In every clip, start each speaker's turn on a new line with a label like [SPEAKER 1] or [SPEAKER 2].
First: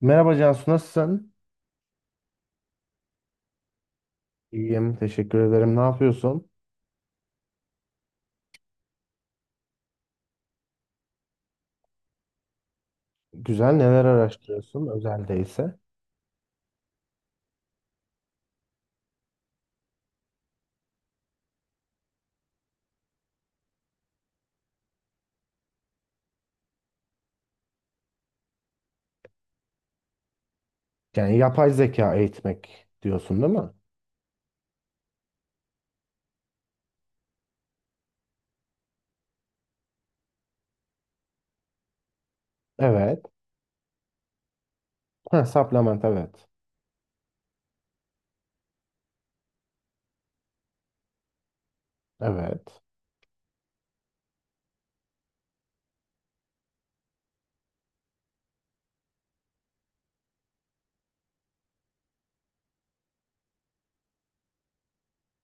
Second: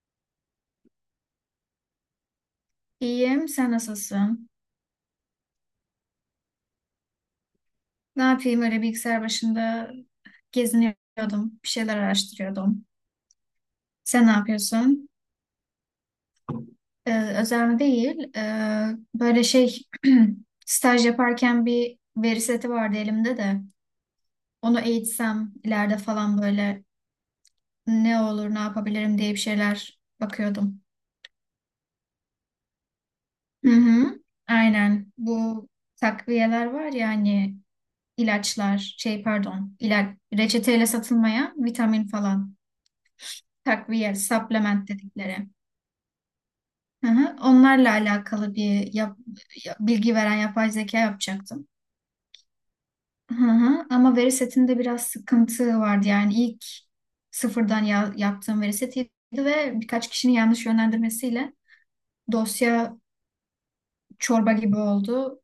[SPEAKER 1] Merhaba Cansu, nasılsın?
[SPEAKER 2] İyiyim, sen nasılsın?
[SPEAKER 1] İyiyim, teşekkür ederim. Ne yapıyorsun?
[SPEAKER 2] Ne yapayım öyle bilgisayar başında geziniyordum, bir şeyler araştırıyordum.
[SPEAKER 1] Güzel, neler
[SPEAKER 2] Sen ne
[SPEAKER 1] araştırıyorsun
[SPEAKER 2] yapıyorsun?
[SPEAKER 1] özelde ise?
[SPEAKER 2] Özel mi değil, böyle şey staj yaparken bir veri seti vardı elimde de. Onu eğitsem ileride falan böyle ne olur ne yapabilirim diye bir şeyler bakıyordum.
[SPEAKER 1] Yani yapay zeka eğitmek diyorsun değil
[SPEAKER 2] Hı
[SPEAKER 1] mi?
[SPEAKER 2] hı, aynen bu takviyeler var ya hani ilaçlar şey pardon ilaç reçeteyle satılmayan vitamin falan.
[SPEAKER 1] Evet.
[SPEAKER 2] Takviye, supplement
[SPEAKER 1] Ha,
[SPEAKER 2] dedikleri.
[SPEAKER 1] supplement, evet.
[SPEAKER 2] Hı hı. Onlarla alakalı bir bilgi veren yapay zeka yapacaktım.
[SPEAKER 1] Evet.
[SPEAKER 2] Hı hı. Ama veri setinde biraz sıkıntı vardı. Yani ilk sıfırdan yaptığım veri setiydi ve birkaç kişinin yanlış yönlendirmesiyle dosya çorba gibi oldu.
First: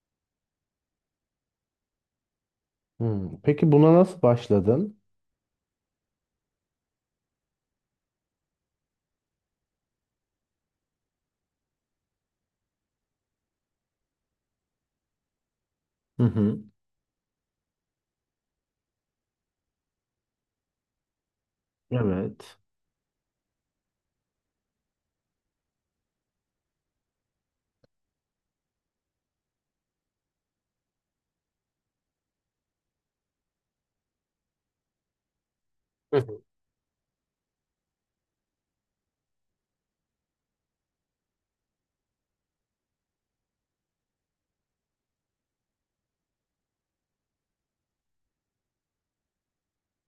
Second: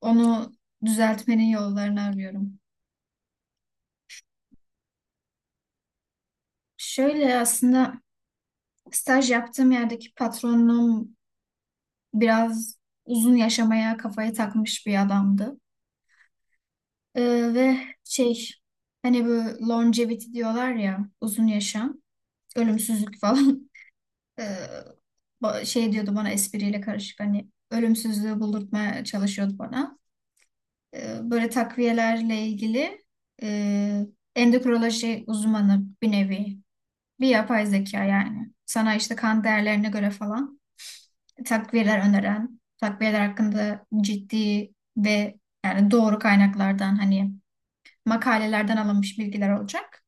[SPEAKER 2] Onu düzeltmenin yollarını arıyorum.
[SPEAKER 1] Hmm, peki buna nasıl başladın?
[SPEAKER 2] Şöyle aslında staj yaptığım yerdeki patronum biraz uzun yaşamaya kafayı takmış bir adamdı.
[SPEAKER 1] Hı hı.
[SPEAKER 2] Ve şey hani bu longevity diyorlar ya uzun yaşam,
[SPEAKER 1] Evet.
[SPEAKER 2] ölümsüzlük falan. Ee, şey diyordu bana espriyle karışık hani ölümsüzlüğü buldurtmaya çalışıyordu bana. Böyle takviyelerle ilgili e, endokrinoloji uzmanı bir
[SPEAKER 1] Hı hı.
[SPEAKER 2] nevi bir yapay zeka yani. Sana işte kan değerlerine göre falan takviyeler öneren, takviyeler hakkında ciddi ve yani doğru kaynaklardan hani makalelerden alınmış bilgiler olacak.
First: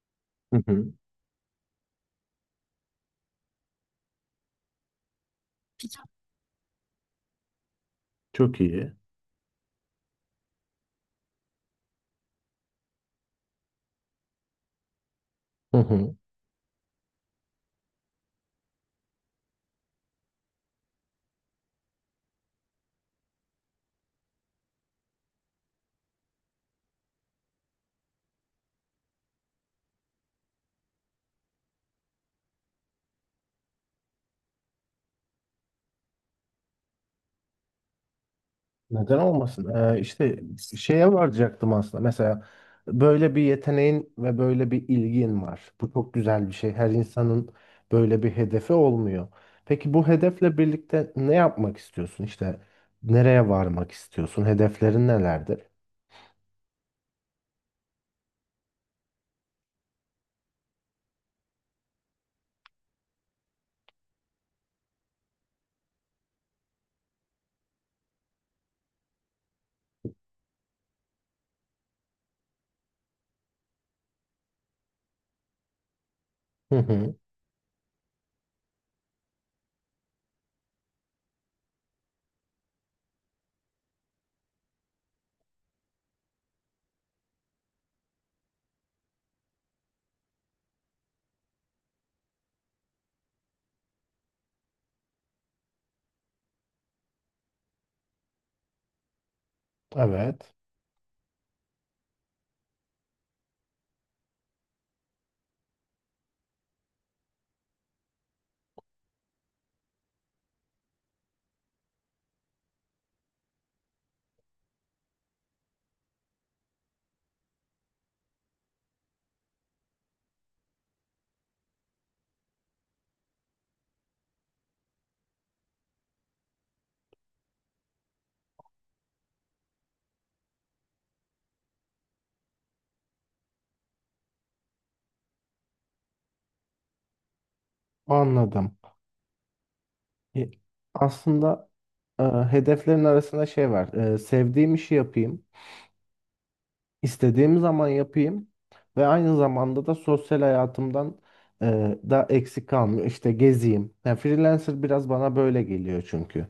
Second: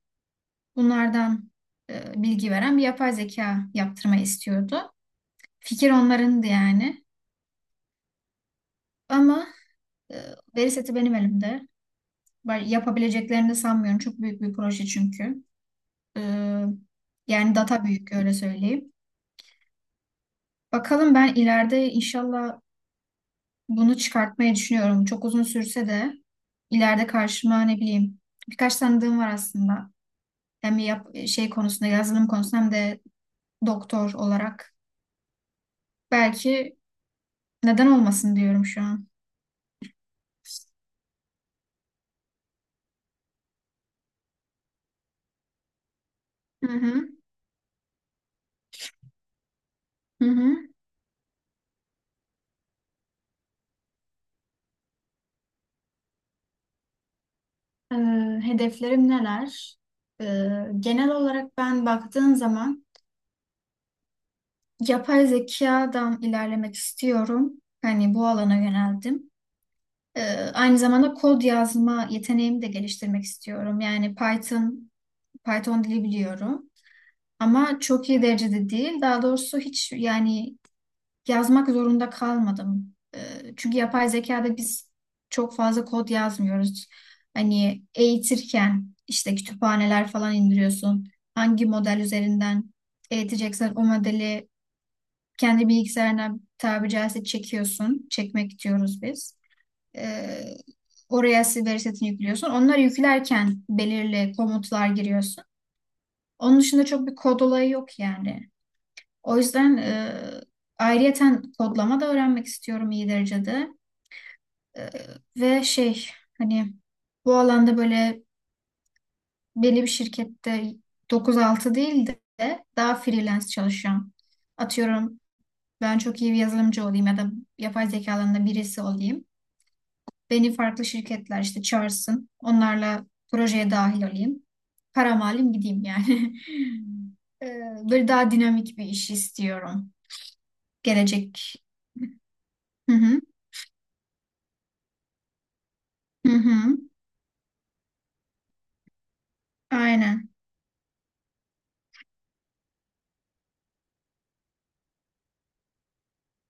[SPEAKER 1] Hı hı.
[SPEAKER 2] Bunlardan bilgi veren bir yapay zeka yaptırmayı istiyordu. Fikir onlarındı yani.
[SPEAKER 1] Çok iyi.
[SPEAKER 2] Ama e, veri seti benim elimde. Yapabileceklerini de sanmıyorum. Çok büyük bir proje çünkü.
[SPEAKER 1] Hı hı.
[SPEAKER 2] E, yani data büyük öyle söyleyeyim. Bakalım ben ileride inşallah bunu çıkartmayı düşünüyorum. Çok uzun sürse de ileride karşıma ne bileyim birkaç tanıdığım var aslında. Hem şey konusunda yazılım konusunda hem de doktor olarak. Belki neden olmasın diyorum şu an.
[SPEAKER 1] Neden olmasın? İşte şeye varacaktım aslında. Mesela böyle bir yeteneğin ve böyle bir ilgin var. Bu çok güzel bir
[SPEAKER 2] Hı
[SPEAKER 1] şey. Her
[SPEAKER 2] hı,
[SPEAKER 1] insanın böyle bir hedefi olmuyor. Peki bu
[SPEAKER 2] hı
[SPEAKER 1] hedefle
[SPEAKER 2] hı.
[SPEAKER 1] birlikte ne yapmak istiyorsun? İşte nereye varmak istiyorsun? Hedeflerin nelerdir?
[SPEAKER 2] Ee, hedeflerim neler? Ee, genel olarak ben baktığım zaman yapay zekadan ilerlemek istiyorum. Hani bu alana yöneldim. Ee, aynı zamanda kod yazma yeteneğimi de geliştirmek istiyorum. Yani Python dili biliyorum.
[SPEAKER 1] Hı hı.
[SPEAKER 2] Ama çok iyi derecede değil. Daha doğrusu hiç yani yazmak zorunda kalmadım. Çünkü yapay zekada biz çok fazla kod yazmıyoruz. Hani eğitirken işte kütüphaneler falan indiriyorsun. Hangi model üzerinden eğiteceksen o modeli kendi bilgisayarına tabiri caizse çekiyorsun. Çekmek diyoruz biz. Ee,
[SPEAKER 1] Evet.
[SPEAKER 2] oraya veri setini yüklüyorsun. Onları yüklerken belirli komutlar giriyorsun. Onun dışında çok bir kod olayı yok yani. O yüzden ayrıyeten kodlama da öğrenmek istiyorum iyi derecede. E, ve şey hani bu alanda böyle belli bir şirkette dokuz altı değil de daha freelance çalışacağım. Atıyorum ben çok iyi bir yazılımcı olayım ya da yapay zeka alanında birisi olayım. Beni farklı şirketler işte çağırsın. Onlarla projeye dahil olayım. Param alayım gideyim yani. E, böyle daha
[SPEAKER 1] Anladım.
[SPEAKER 2] dinamik bir iş istiyorum.
[SPEAKER 1] E,
[SPEAKER 2] Gelecek.
[SPEAKER 1] Aslında
[SPEAKER 2] Hı
[SPEAKER 1] hedeflerin
[SPEAKER 2] hı.
[SPEAKER 1] arasında şey var. E, sevdiğim işi yapayım.
[SPEAKER 2] Hı hı.
[SPEAKER 1] İstediğim zaman yapayım ve aynı zamanda da
[SPEAKER 2] Aynen.
[SPEAKER 1] sosyal hayatımdan e, da eksik kalmıyor. İşte gezeyim. Yani freelancer biraz bana böyle geliyor çünkü.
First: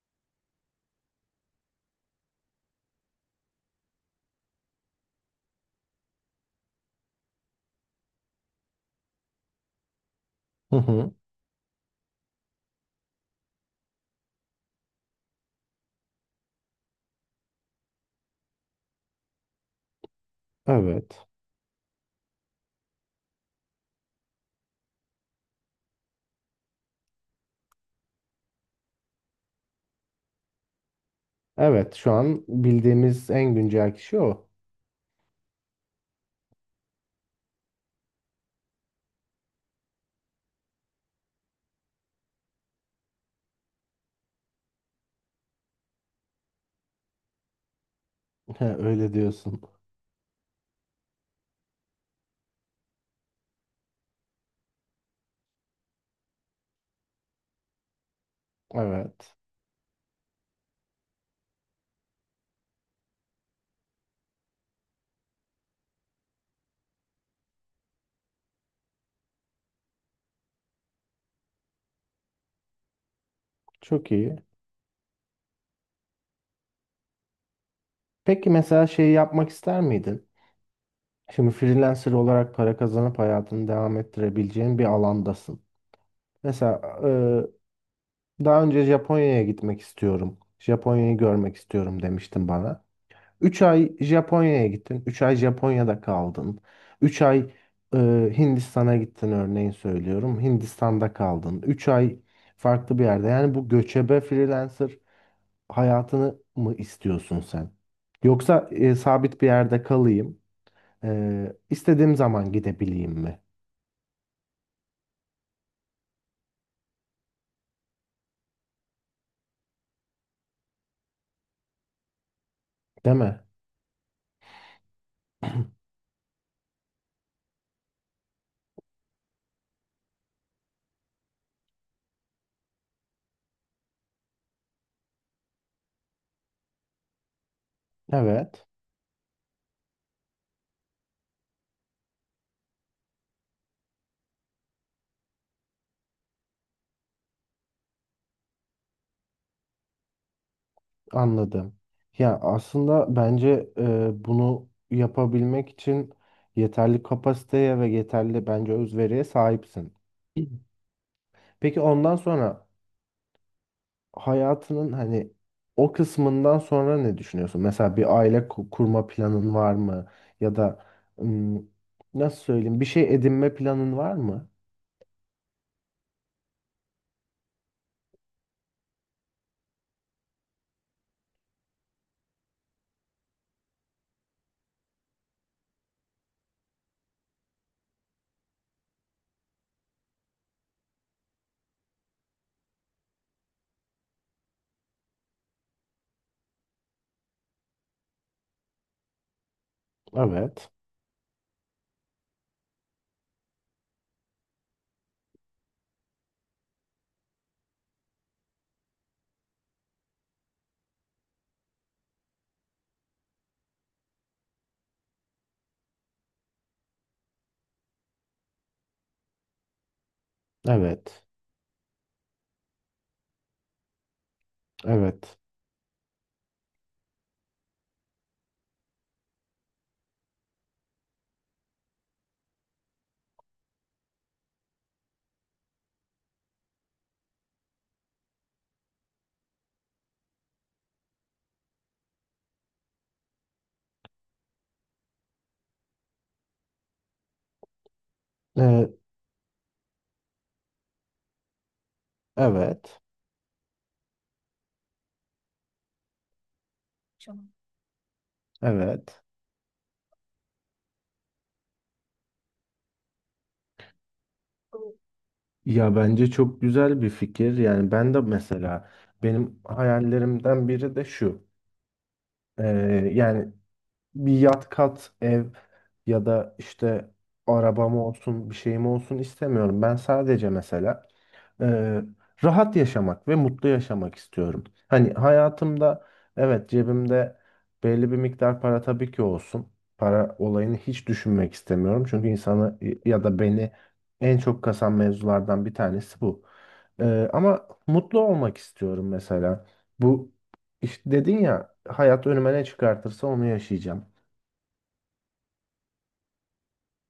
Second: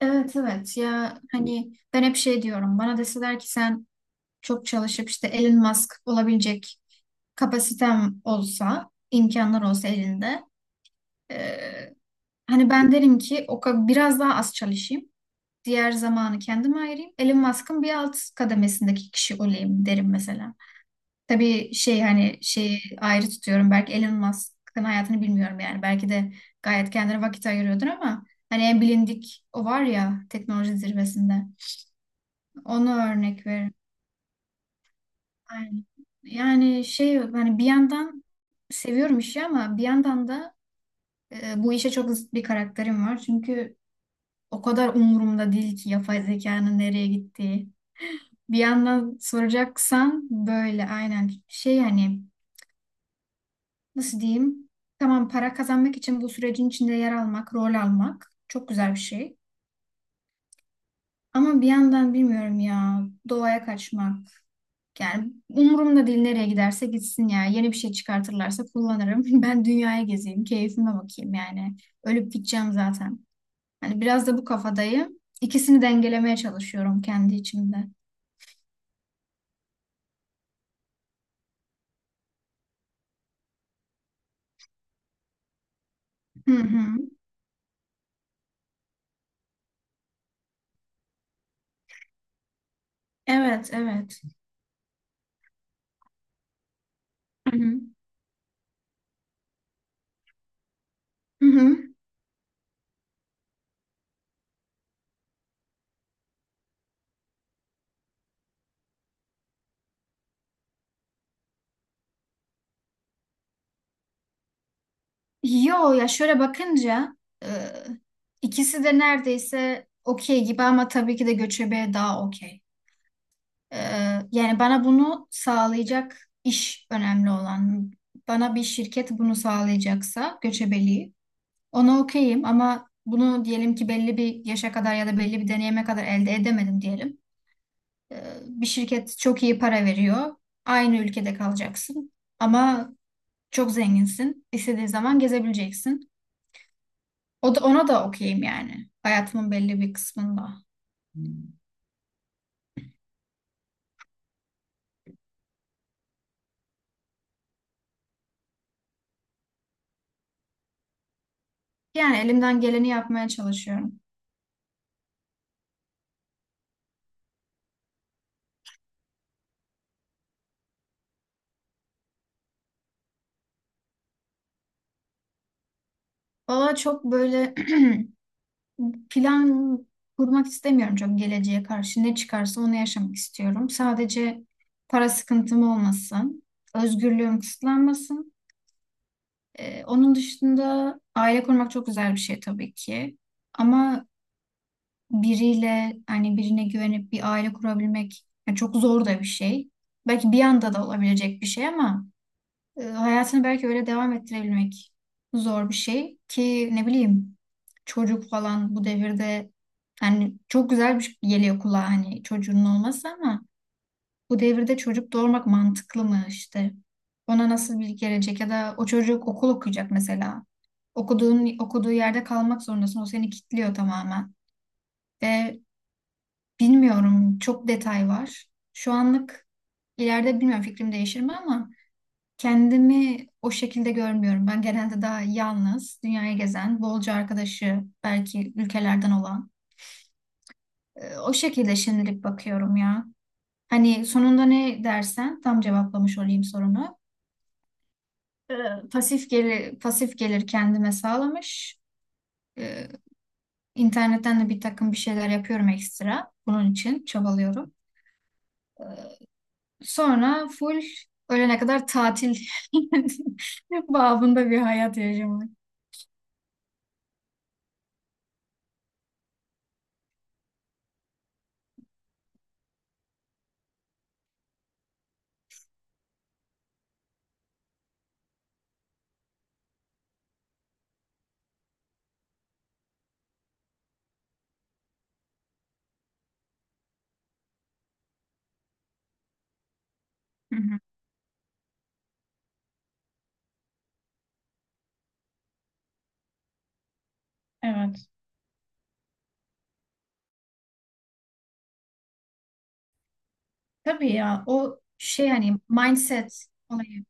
[SPEAKER 2] Evet evet ya hani ben hep şey diyorum bana deseler ki sen çok çalışıp işte Elon Musk olabilecek kapasitem olsa imkanlar olsa elinde
[SPEAKER 1] Hı hı.
[SPEAKER 2] eee, hani ben derim ki biraz daha az çalışayım diğer zamanı kendime ayırayım Elon Musk'ın bir alt kademesindeki kişi olayım derim mesela.
[SPEAKER 1] Evet.
[SPEAKER 2] Tabii şey hani şeyi ayrı tutuyorum. Belki Elon Musk'ın hayatını bilmiyorum yani. Belki de gayet kendine vakit ayırıyordur ama hani en bilindik o var ya teknoloji zirvesinde.
[SPEAKER 1] Evet, şu an
[SPEAKER 2] Onu
[SPEAKER 1] bildiğimiz
[SPEAKER 2] örnek
[SPEAKER 1] en
[SPEAKER 2] veririm.
[SPEAKER 1] güncel kişi o.
[SPEAKER 2] Aynen. Yani şey hani bir yandan seviyorum işi ama bir yandan da bu işe çok zıt bir karakterim var. Çünkü o kadar umurumda değil ki yapay zekanın nereye gittiği. Bir
[SPEAKER 1] He, öyle
[SPEAKER 2] yandan
[SPEAKER 1] diyorsun.
[SPEAKER 2] soracaksan böyle aynen şey hani nasıl diyeyim? Tamam para kazanmak için bu sürecin içinde yer almak, rol almak çok güzel bir
[SPEAKER 1] Evet.
[SPEAKER 2] şey. Ama bir yandan bilmiyorum ya doğaya kaçmak. Yani umurumda değil nereye giderse gitsin ya. Yeni bir şey çıkartırlarsa kullanırım. Ben dünyaya gezeyim, keyfime bakayım yani. Ölüp gideceğim zaten. Hani
[SPEAKER 1] Çok
[SPEAKER 2] biraz da
[SPEAKER 1] iyi.
[SPEAKER 2] bu kafadayım. İkisini dengelemeye çalışıyorum kendi içimde.
[SPEAKER 1] Peki mesela şeyi yapmak ister miydin? Şimdi freelancer olarak para kazanıp hayatını devam ettirebileceğin bir alandasın.
[SPEAKER 2] Hı
[SPEAKER 1] Mesela
[SPEAKER 2] hı.
[SPEAKER 1] daha önce Japonya'ya gitmek istiyorum. Japonya'yı görmek istiyorum demiştin bana. 3
[SPEAKER 2] Evet,
[SPEAKER 1] ay
[SPEAKER 2] evet.
[SPEAKER 1] Japonya'ya gittin. 3 ay Japonya'da kaldın. 3 ay
[SPEAKER 2] Hı hı.
[SPEAKER 1] e, Hindistan'a gittin örneğin söylüyorum. Hindistan'da
[SPEAKER 2] Hı
[SPEAKER 1] kaldın.
[SPEAKER 2] hı.
[SPEAKER 1] 3 ay farklı bir yerde. Yani bu göçebe freelancer hayatını mı istiyorsun sen? Yoksa sabit bir yerde kalayım. İstediğim zaman gidebileyim mi?
[SPEAKER 2] Yo ya şöyle bakınca e, ikisi de neredeyse okey gibi ama tabii ki de göçebe daha okey.
[SPEAKER 1] Değil mi?
[SPEAKER 2] E, yani bana bunu sağlayacak iş önemli olan. Bana bir şirket bunu sağlayacaksa göçebeliği ona okeyim ama bunu diyelim ki belli bir yaşa kadar ya da belli bir deneyime kadar elde edemedim diyelim. E,
[SPEAKER 1] Evet.
[SPEAKER 2] bir şirket çok iyi para veriyor. Aynı ülkede kalacaksın ama çok zenginsin. İstediğin zaman gezebileceksin. O da, ona da okeyim yani. Hayatımın belli bir kısmında.
[SPEAKER 1] Anladım. Ya aslında bence bunu yapabilmek için yeterli kapasiteye ve yeterli bence özveriye sahipsin. Peki ondan
[SPEAKER 2] Yani elimden
[SPEAKER 1] sonra
[SPEAKER 2] geleni yapmaya çalışıyorum.
[SPEAKER 1] hayatının hani o kısmından sonra ne düşünüyorsun? Mesela bir aile kurma planın var mı? Ya da ım, nasıl söyleyeyim, bir şey edinme planın var mı?
[SPEAKER 2] Valla çok böyle plan kurmak istemiyorum çok geleceğe karşı. Ne çıkarsa onu yaşamak istiyorum. Sadece para sıkıntım olmasın. Özgürlüğüm kısıtlanmasın. Onun dışında aile kurmak çok güzel bir şey tabii ki. Ama biriyle hani birine güvenip bir aile kurabilmek yani çok zor da bir şey. Belki bir
[SPEAKER 1] Evet.
[SPEAKER 2] anda da olabilecek bir şey ama hayatını belki öyle devam ettirebilmek zor bir şey ki ne bileyim çocuk falan bu devirde hani çok güzel bir şey geliyor kulağa hani çocuğunun olması ama bu devirde çocuk doğurmak mantıklı mı işte ona nasıl bir gelecek ya da o çocuk okul okuyacak mesela
[SPEAKER 1] Evet.
[SPEAKER 2] okuduğu yerde kalmak zorundasın o seni kilitliyor tamamen
[SPEAKER 1] Evet.
[SPEAKER 2] ve bilmiyorum çok detay var şu anlık ileride bilmiyorum fikrim değişir mi ama kendimi o şekilde görmüyorum. Ben genelde daha yalnız, dünyayı gezen, bolca arkadaşı belki ülkelerden olan. O şekilde şimdilik bakıyorum ya. Hani sonunda ne dersen tam cevaplamış olayım sorunu. E,
[SPEAKER 1] Ee,
[SPEAKER 2] Pasif gelir, pasif gelir kendime sağlamış. E,
[SPEAKER 1] evet.
[SPEAKER 2] İnternetten de bir takım bir şeyler yapıyorum ekstra. Bunun için çabalıyorum.
[SPEAKER 1] Evet.
[SPEAKER 2] Sonra full ölene kadar tatil babında bir hayat yaşamak.
[SPEAKER 1] Ya bence çok güzel bir fikir. Yani ben de mesela benim hayallerimden biri de şu. Yani bir yat, kat, ev ya da işte arabam olsun, bir şeyim olsun istemiyorum. Ben sadece mesela e, rahat yaşamak ve mutlu yaşamak istiyorum. Hani hayatımda evet, cebimde belli bir miktar para tabii ki olsun. Para
[SPEAKER 2] Hı
[SPEAKER 1] olayını
[SPEAKER 2] hı.
[SPEAKER 1] hiç düşünmek istemiyorum. Çünkü insanı ya da beni en çok kasan mevzulardan bir tanesi bu. Ama
[SPEAKER 2] Evet.
[SPEAKER 1] mutlu olmak istiyorum mesela. Bu işte dedin ya, hayat önüme ne çıkartırsa onu yaşayacağım.
[SPEAKER 2] Tabii ya o şey hani mindset olayı.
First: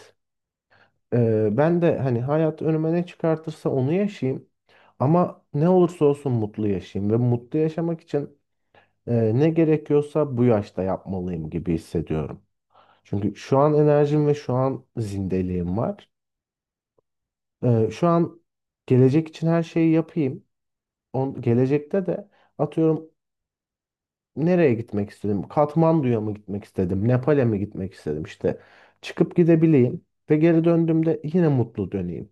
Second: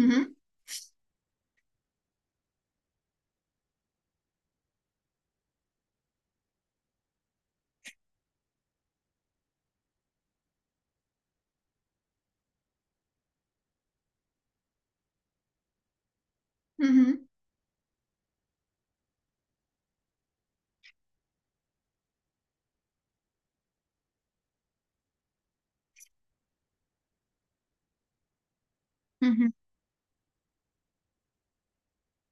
[SPEAKER 2] Hı hı,
[SPEAKER 1] Ben de hani hayat önüme ne çıkartırsa onu yaşayayım. Ama ne olursa olsun mutlu yaşayayım. Ve mutlu yaşamak için ne gerekiyorsa bu yaşta yapmalıyım gibi hissediyorum. Çünkü şu an enerjim ve şu an zindeliğim var.
[SPEAKER 2] hı hı,
[SPEAKER 1] Şu an gelecek için her şeyi yapayım. Gelecekte de atıyorum, nereye gitmek istedim? Katmandu'ya mı gitmek istedim? Nepal'e mi gitmek istedim? İşte
[SPEAKER 2] hı
[SPEAKER 1] çıkıp
[SPEAKER 2] hı.
[SPEAKER 1] gidebileyim. Ve geri döndüğümde yine mutlu döneyim.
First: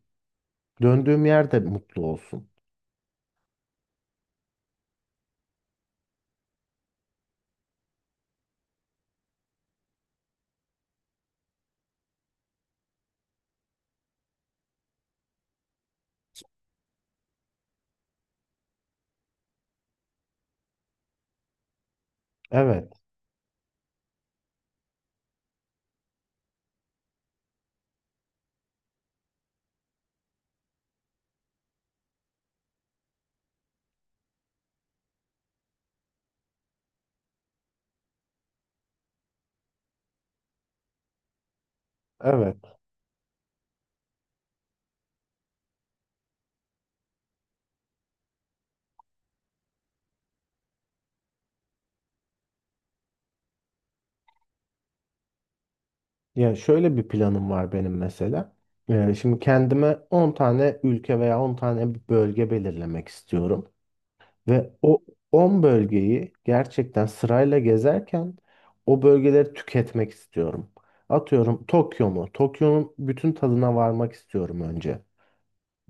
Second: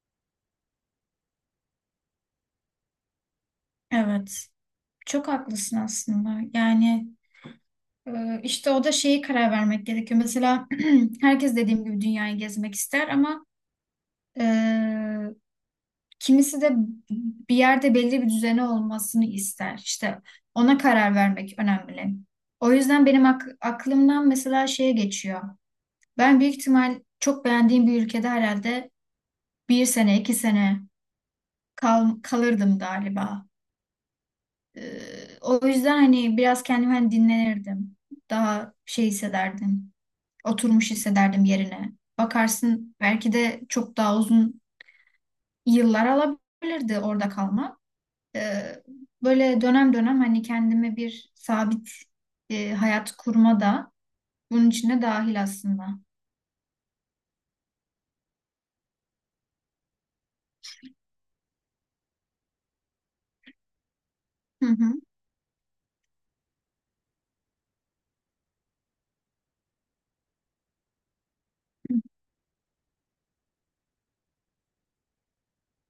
[SPEAKER 1] Döndüğüm yerde mutlu olsun.
[SPEAKER 2] Evet. Çok haklısın aslında. Yani işte o da şeyi karar vermek gerekiyor. Mesela herkes dediğim gibi dünyayı gezmek ister ama e, kimisi de bir yerde belli bir düzeni olmasını ister. İşte ona karar vermek önemli. O
[SPEAKER 1] Evet,
[SPEAKER 2] yüzden benim aklımdan mesela şeye geçiyor. Ben büyük ihtimal çok beğendiğim bir ülkede herhalde bir sene, iki sene kalırdım galiba. O yüzden hani biraz kendimi hani dinlenirdim. Daha şey hissederdim. Oturmuş hissederdim yerine.
[SPEAKER 1] evet.
[SPEAKER 2] Bakarsın belki de çok daha uzun yıllar alabilirdi orada kalmak. Ee, böyle dönem dönem hani kendime bir sabit hayat kurma da bunun içine dahil aslında.
[SPEAKER 1] Yani şöyle bir planım var benim mesela. Şimdi kendime 10 tane ülke veya 10 tane bir bölge belirlemek istiyorum.
[SPEAKER 2] Hı
[SPEAKER 1] Ve
[SPEAKER 2] hı.
[SPEAKER 1] o 10 bölgeyi gerçekten sırayla gezerken o bölgeleri tüketmek istiyorum. Atıyorum Tokyo mu? Tokyo'nun bütün tadına varmak istiyorum önce.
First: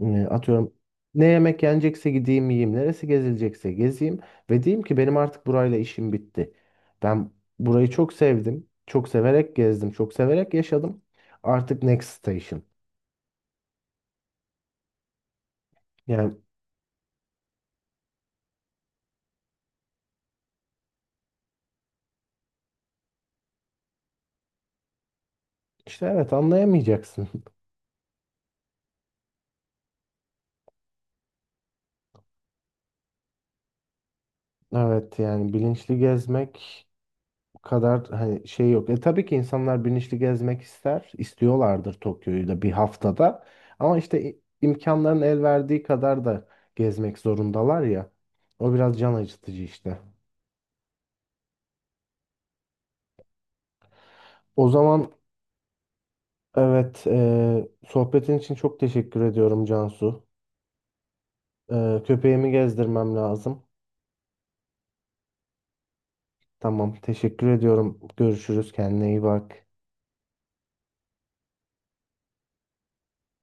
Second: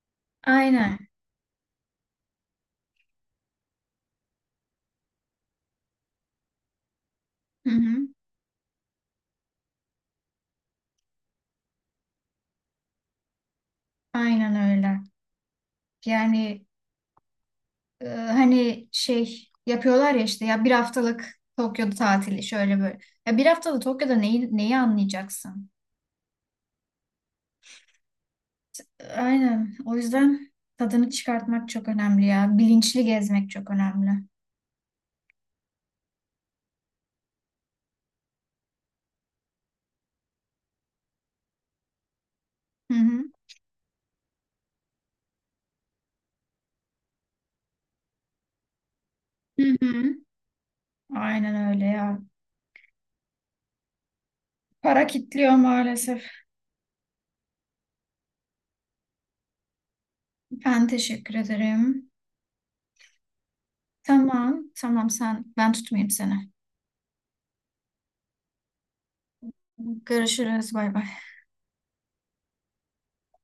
[SPEAKER 1] Atıyorum
[SPEAKER 2] Aynen.
[SPEAKER 1] ne yemek yenecekse gideyim yiyeyim. Neresi gezilecekse gezeyim. Ve diyeyim ki benim artık burayla işim bitti. Ben
[SPEAKER 2] Hı
[SPEAKER 1] burayı
[SPEAKER 2] hı.
[SPEAKER 1] çok sevdim. Çok severek gezdim. Çok severek yaşadım. Artık next station.
[SPEAKER 2] Aynen öyle.
[SPEAKER 1] Yani
[SPEAKER 2] Yani hani şey yapıyorlar ya işte ya bir haftalık Tokyo'da tatili şöyle böyle. Ya bir haftalık Tokyo'da neyi, neyi anlayacaksın?
[SPEAKER 1] işte evet, anlayamayacaksın.
[SPEAKER 2] Aynen. O yüzden tadını çıkartmak çok önemli ya. Bilinçli gezmek çok önemli.
[SPEAKER 1] Evet, yani bilinçli gezmek kadar hani şey yok. E tabii ki insanlar bilinçli gezmek ister, istiyorlardır Tokyo'yu da bir
[SPEAKER 2] Hı hı.
[SPEAKER 1] haftada. Ama işte imkanların el verdiği kadar da gezmek zorundalar ya. O biraz can acıtıcı
[SPEAKER 2] Hı
[SPEAKER 1] işte.
[SPEAKER 2] hı. Aynen öyle ya.
[SPEAKER 1] O
[SPEAKER 2] Para
[SPEAKER 1] zaman
[SPEAKER 2] kitliyor maalesef.
[SPEAKER 1] evet, sohbetin için çok teşekkür ediyorum Cansu.
[SPEAKER 2] Ben teşekkür ederim.
[SPEAKER 1] Köpeğimi gezdirmem lazım.
[SPEAKER 2] Tamam, tamam sen ben tutmayayım seni.
[SPEAKER 1] Tamam, teşekkür ediyorum. Görüşürüz, kendine iyi bak.
[SPEAKER 2] Görüşürüz. Bay bay.